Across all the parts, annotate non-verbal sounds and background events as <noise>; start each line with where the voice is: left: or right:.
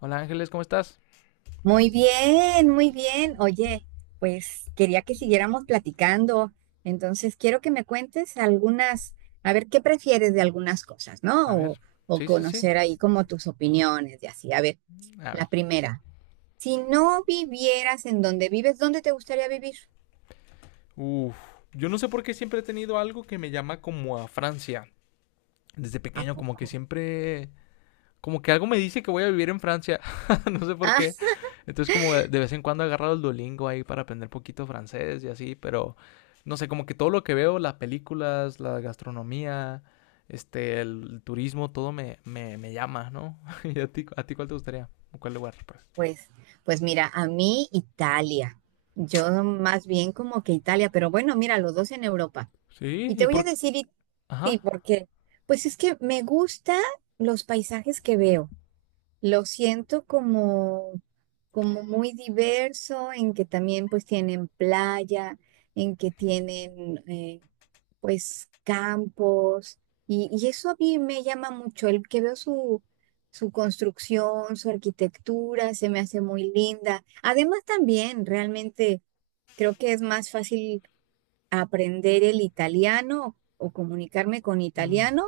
left: Hola Ángeles, ¿cómo estás?
right: Muy bien, muy bien. Oye, pues quería que siguiéramos platicando. Entonces, quiero que me cuentes algunas, a ver, ¿qué prefieres de algunas cosas,
left: A
right: no?
left: ver.
right: O
left: Sí, sí, sí.
right: conocer ahí como tus opiniones y así. A ver,
left: A ver.
right: la primera, si no vivieras en donde vives, ¿dónde te gustaría vivir?
left: Uf. Yo no sé por qué siempre he tenido algo que me llama como a Francia. Desde
right: ¿A
left: pequeño, como que
right: poco?
left: siempre. Como que algo me dice que voy a vivir en Francia. <laughs> No sé por
right: Ah,
left: qué. Entonces, como de vez en cuando he agarrado el Duolingo ahí para aprender poquito francés y así, pero no sé, como que todo lo que veo, las películas, la gastronomía, este, el turismo, todo me llama, ¿no? <laughs> ¿Y a ti cuál te gustaría? ¿O cuál lugar, pues?
right: pues, pues mira, a mí Italia. Yo más bien como que Italia, pero bueno, mira, los dos en Europa.
left: Sí,
right: Y te
left: ¿y
right: voy a
left: por...
right: decir, sí,
left: ajá.
right: porque pues es que me gustan los paisajes que veo. Lo siento como muy diverso, en que también pues tienen playa, en que tienen pues campos, y eso a mí me llama mucho, el que veo su construcción, su arquitectura, se me hace muy linda. Además también, realmente, creo que es más fácil aprender el italiano o comunicarme con
left: Mm.
right: italiano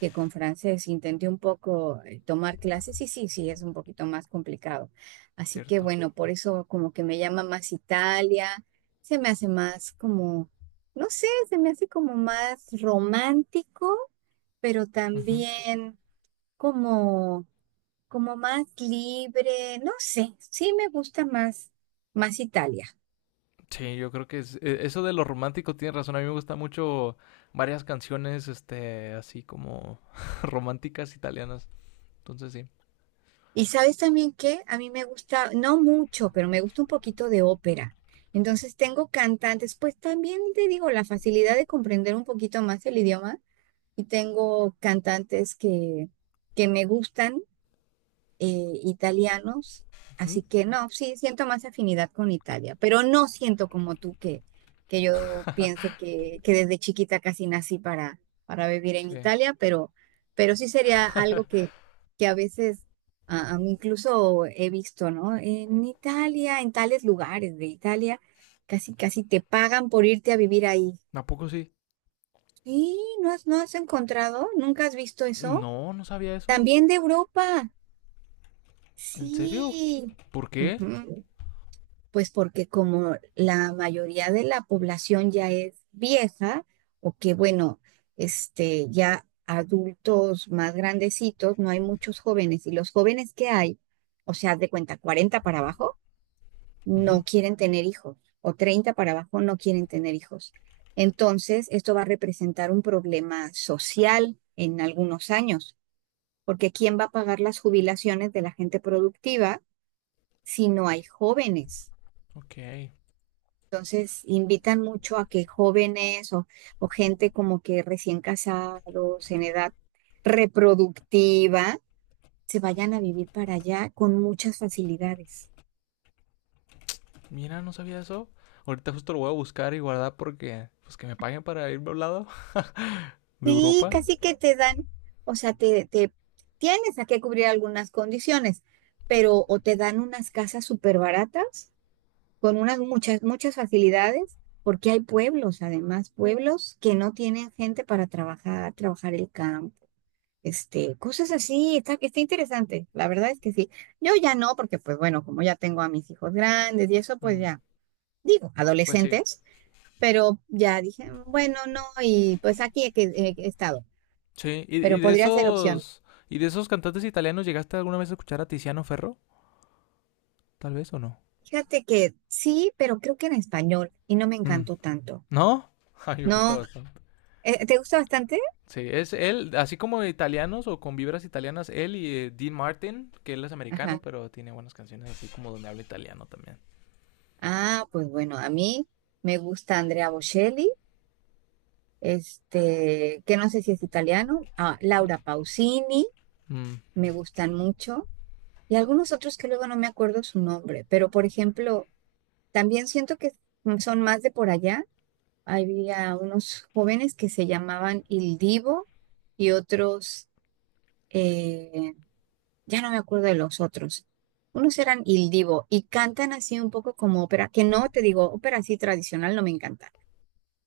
right: que con francés. Intenté un poco, tomar clases y sí, sí, es un poquito más complicado. Así que
left: Cierto.
right: bueno, por eso como que me llama más Italia, se me hace más como, no sé, se me hace como más romántico, pero
left: Ujú.
right: también como, como más libre, no sé, sí me gusta más Italia.
left: Sí, yo creo que es, eso de lo romántico tiene razón. A mí me gusta mucho varias canciones, este, así como <laughs> románticas italianas. Entonces sí.
right: Y sabes también que a mí me gusta, no mucho, pero me gusta un poquito de ópera. Entonces tengo cantantes, pues también te digo, la facilidad de comprender un poquito más el idioma y tengo cantantes que me gustan, italianos,
left: Ujú.
right: así que no, sí siento más afinidad con Italia, pero no siento como tú que, que yo piense que desde chiquita casi nací para vivir en
left: Sí.
right: Italia, pero sí sería algo que a veces a mí incluso he visto, ¿no? En Italia, en tales lugares de Italia, casi casi te pagan por irte a vivir ahí.
left: ¿A poco sí?
right: Sí, ¿no has encontrado? ¿Nunca has visto eso?
left: No, no sabía eso.
right: También de Europa.
left: ¿En serio?
right: Sí.
left: ¿Por qué?
right: Ujú. Pues porque como la mayoría de la población ya es vieja o que bueno, ya adultos más grandecitos, no hay muchos jóvenes y los jóvenes que hay, o sea, haz de cuenta 40 para abajo no
left: Ujú.
right: quieren tener hijos o 30 para abajo no quieren tener hijos. Entonces, esto va a representar un problema social en algunos años, porque ¿quién va a pagar las jubilaciones de la gente productiva si no hay jóvenes?
left: Ok.
right: Entonces, invitan mucho a que jóvenes o gente como que recién casados, en edad reproductiva, se vayan a vivir para allá con muchas facilidades.
left: Mira, no sabía eso. Ahorita justo lo voy a buscar y guardar porque, pues que me paguen para irme a un lado <laughs> de
right: Sí,
left: Europa.
right: casi que te dan, o sea, te tienes a que cubrir algunas condiciones, pero o te dan unas casas súper baratas con unas muchas, muchas facilidades, porque hay pueblos, además, pueblos que no tienen gente para trabajar el campo. Cosas así, está interesante, la verdad es que sí. Yo ya no, porque pues bueno, como ya tengo a mis hijos grandes y eso, pues
left: Mm.
right: ya, digo,
left: Pues sí.
right: adolescentes, pero ya dije, bueno, no, y pues aquí he estado,
left: Sí, y, y
right: pero
left: de
right: podría ser opción.
left: esos, ¿Y de esos cantantes italianos, llegaste alguna vez a escuchar a Tiziano Ferro? Tal vez o no.
right: Fíjate que sí, pero creo que en español y no me
left: Mm.
right: encantó tanto.
left: ¿No? <laughs> Ay, me gusta
right: No,
left: bastante.
right: ¿te gusta bastante?
left: Sí, es él, así como italianos o con vibras italianas, él y Dean Martin, que él es americano,
right: Ajá.
left: pero tiene buenas canciones así como donde habla italiano también.
right: Ah, pues bueno, a mí me gusta Andrea Bocelli, que no sé si es italiano, ah, Laura Pausini,
left: Mm,
right: me gustan mucho. Y algunos otros que luego no me acuerdo su nombre, pero por ejemplo, también siento que son más de por allá. Había unos jóvenes que se llamaban Il Divo y otros, eh, ya no me acuerdo de los otros. Unos eran Il Divo y cantan así un poco como ópera, que no te digo, ópera así tradicional no me encanta,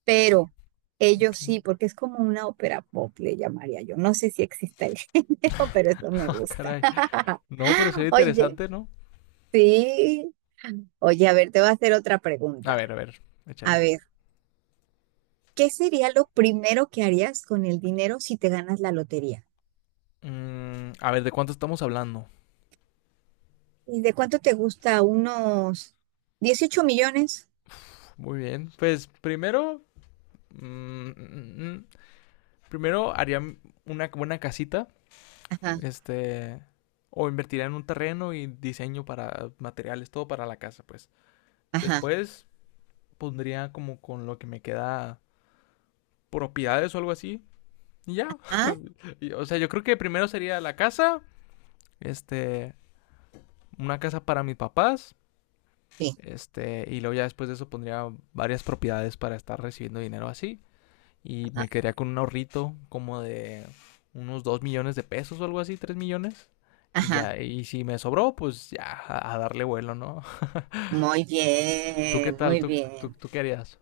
right: pero ellos
left: ok.
right: sí, porque es como una ópera pop, le llamaría yo. No sé si existe el <laughs> género, pero eso me
left: <laughs>
right: gusta.
left: Caray. No, pero sería
right: <laughs> Oye,
left: interesante, ¿no?
right: sí. Oye, a ver, te voy a hacer otra pregunta.
left: A ver,
right: A
left: échale.
right: ver, ¿qué sería lo primero que harías con el dinero si te ganas la lotería?
left: A ver, ¿de cuánto estamos hablando?
right: ¿Y de cuánto te gusta? ¿Unos 18 millones?
left: Muy bien. Pues primero, mm, mm, mm, mm, primero haría una buena casita.
right: Ajá,
left: Este, o invertiría en un terreno y diseño para materiales, todo para la casa, pues.
right: ajá.
left: Después pondría, como con lo que me queda, propiedades o algo así. Y ya.
right: Ah,
left: <laughs> Y, o sea, yo creo que primero sería la casa, este, una casa para mis papás,
right: sí,
left: este, y luego ya después de eso pondría varias propiedades para estar recibiendo dinero así. Y
right: ajá,
left: me quedaría con un ahorrito como de unos 2 millones de pesos o algo así, 3 millones. Y
right: ajá.
left: ya, y si me sobró, pues ya a darle vuelo, ¿no? <laughs>
right: Muy
left: ¿Tú qué
right: bien,
left: tal?
right: muy
left: ¿Tú, tú,
right: bien.
left: tú qué harías?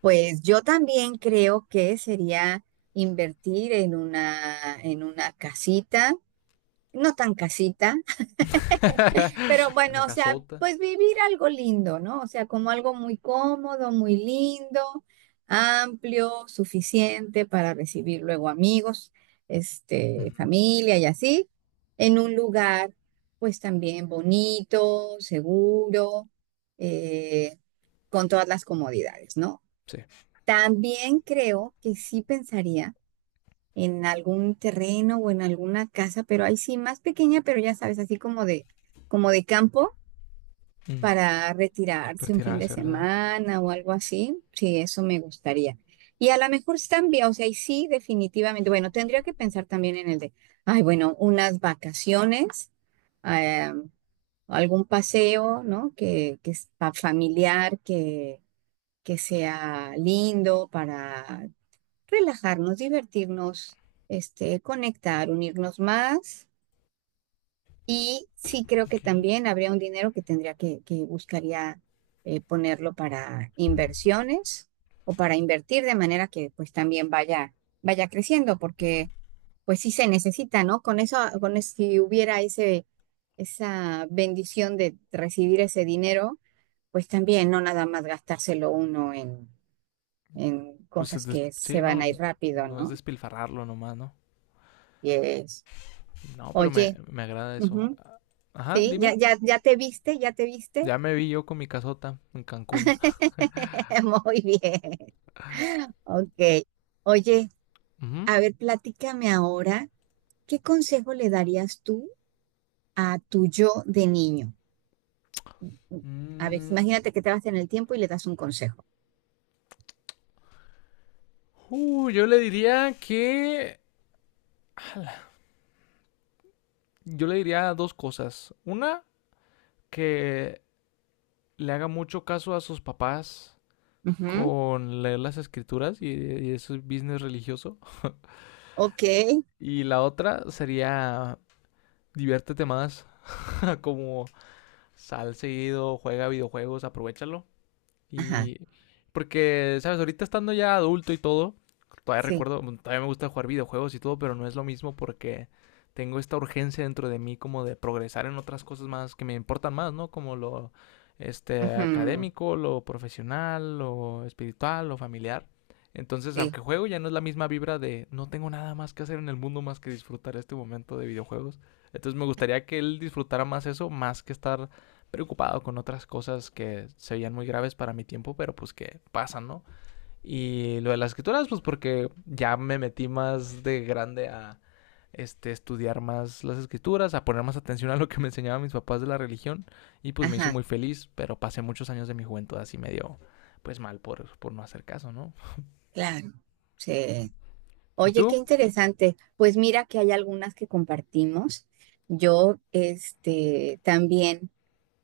right: Pues yo también creo que sería invertir en una, casita, no tan casita. Pero
left: <laughs>
right: bueno,
left: La
right: o sea,
left: casota.
right: pues vivir algo lindo, ¿no? O sea, como algo muy cómodo, muy lindo, amplio, suficiente para recibir luego amigos,
left: Ujú.
right: familia y así, en un lugar, pues también bonito, seguro, eh, con todas las comodidades, ¿no?
left: Sí.
right: También creo que sí pensaría en algún terreno o en alguna casa, pero ahí sí más pequeña, pero ya sabes, así como de campo
left: Mm.
right: para retirarse un fin de
left: Retirarse, ¿verdad?
right: semana o algo así. Sí, eso me gustaría. Y a lo mejor también, o sea, y sí, definitivamente, bueno, tendría que pensar también ay, bueno, unas vacaciones, eh, algún paseo, ¿no? Que es familiar, que sea lindo para relajarnos, divertirnos, conectar, unirnos más. Y sí creo que
left: Ok.
right: también habría un dinero que tendría que buscaría, ponerlo para inversiones o para invertir de manera que pues también vaya creciendo, porque pues sí se necesita, ¿no? Con eso, si hubiera esa bendición de recibir ese dinero, pues también no nada más gastárselo uno en
left: Pues
right: cosas que se
left: sí,
right: van a
left: no.
right: ir rápido,
left: No es
right: ¿no?
left: despilfarrarlo nomás, ¿no?
right: Y es,
left: No, pero
right: Oye,
left: me agrada eso.
right: ujú,
left: Ajá,
right: sí,
left: dime.
right: ya, ya, ya te viste, ya te viste.
left: Ya me vi yo con mi casota en Cancún.
right: <laughs> Muy bien, ok. Oye,
left: Ujú.
right: a ver, platícame ahora, ¿qué consejo le darías tú a tu yo de niño? A ver,
left: Mm,
right: imagínate que te vas en el tiempo y le das un consejo.
left: yo le diría que... yo le diría dos cosas. Una, que le haga mucho caso a sus papás
right: Ujú,
left: con leer las escrituras y ese business religioso.
right: ok,
left: Y la otra sería: diviértete más, <laughs> como sal seguido, juega videojuegos, aprovechalo.
right: ajá,
left: Y porque, ¿sabes? Ahorita estando ya adulto y todo, todavía
right: sí,
left: recuerdo, bueno, todavía me gusta jugar videojuegos y todo, pero no es lo mismo porque tengo esta urgencia dentro de mí como de progresar en otras cosas más que me importan más, ¿no? Como lo, este,
right: ujú,
left: académico, lo profesional, lo espiritual, lo familiar. Entonces,
right: sí,
left: aunque juego, ya no es la misma vibra de no tengo nada más que hacer en el mundo más que disfrutar este momento de videojuegos. Entonces, me gustaría que él disfrutara más eso, más que estar preocupado con otras cosas que se veían muy graves para mi tiempo, pero pues que pasan, ¿no? Y lo de las escrituras, pues porque ya me metí más de grande a, este, estudiar más las escrituras, a poner más atención a lo que me enseñaban mis papás de la religión y pues me hizo
right: ajá,
left: muy feliz, pero pasé muchos años de mi juventud así medio, pues, mal por no hacer caso, ¿no?
right: claro, sí.
left: ¿Y
right: Oye, qué
left: tú?
right: interesante. Pues mira que hay algunas que compartimos. Yo, también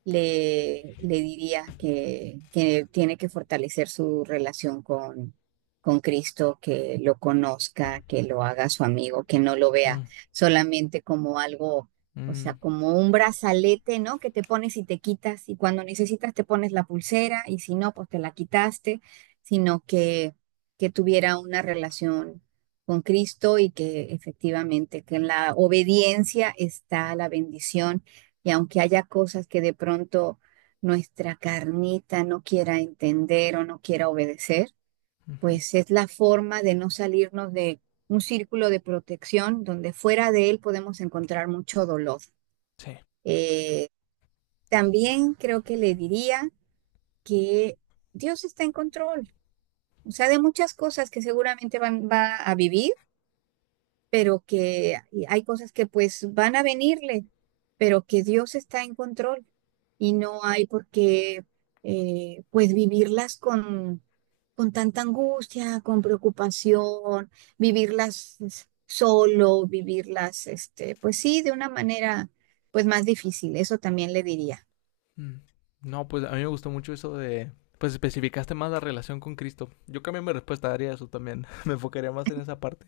right: le diría que tiene que fortalecer su relación con Cristo, que lo conozca, que lo haga su amigo, que no lo vea
left: Mm,
right: solamente como algo, o sea,
left: mm,
right: como un brazalete, ¿no? Que te pones y te quitas, y cuando necesitas te pones la pulsera, y si no, pues te la quitaste, sino que tuviera una relación con Cristo y que efectivamente que en la obediencia está la bendición y aunque haya cosas que de pronto nuestra carnita no quiera entender o no quiera obedecer,
left: mm,
right: pues es la forma de no salirnos de un círculo de protección donde fuera de él podemos encontrar mucho dolor.
left: sí.
right: Eh, también creo que le diría que Dios está en control, o sea, de muchas cosas que seguramente va a vivir, pero que hay cosas que pues van a venirle, pero que Dios está en control y no hay por qué, pues vivirlas con tanta angustia, con preocupación, vivirlas es, solo, vivirlas, pues sí, de una manera pues más difícil, eso también le diría.
left: Mm. No, pues a mí me gustó mucho eso de, pues, especificaste más la relación con Cristo. Yo cambié mi respuesta, haría eso también. <laughs> Me enfocaría más en esa parte.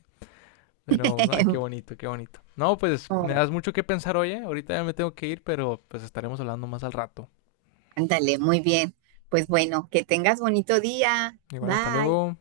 left: Pero, ay, qué
right: <laughs>
left: bonito, qué bonito. No, pues me
right: Oh,
left: das mucho que pensar, oye. Ahorita ya me tengo que ir, pero pues estaremos hablando más al rato.
right: ándale, muy bien. Pues bueno, que tengas bonito día.
left: Igual, hasta
right: Bye.
left: luego.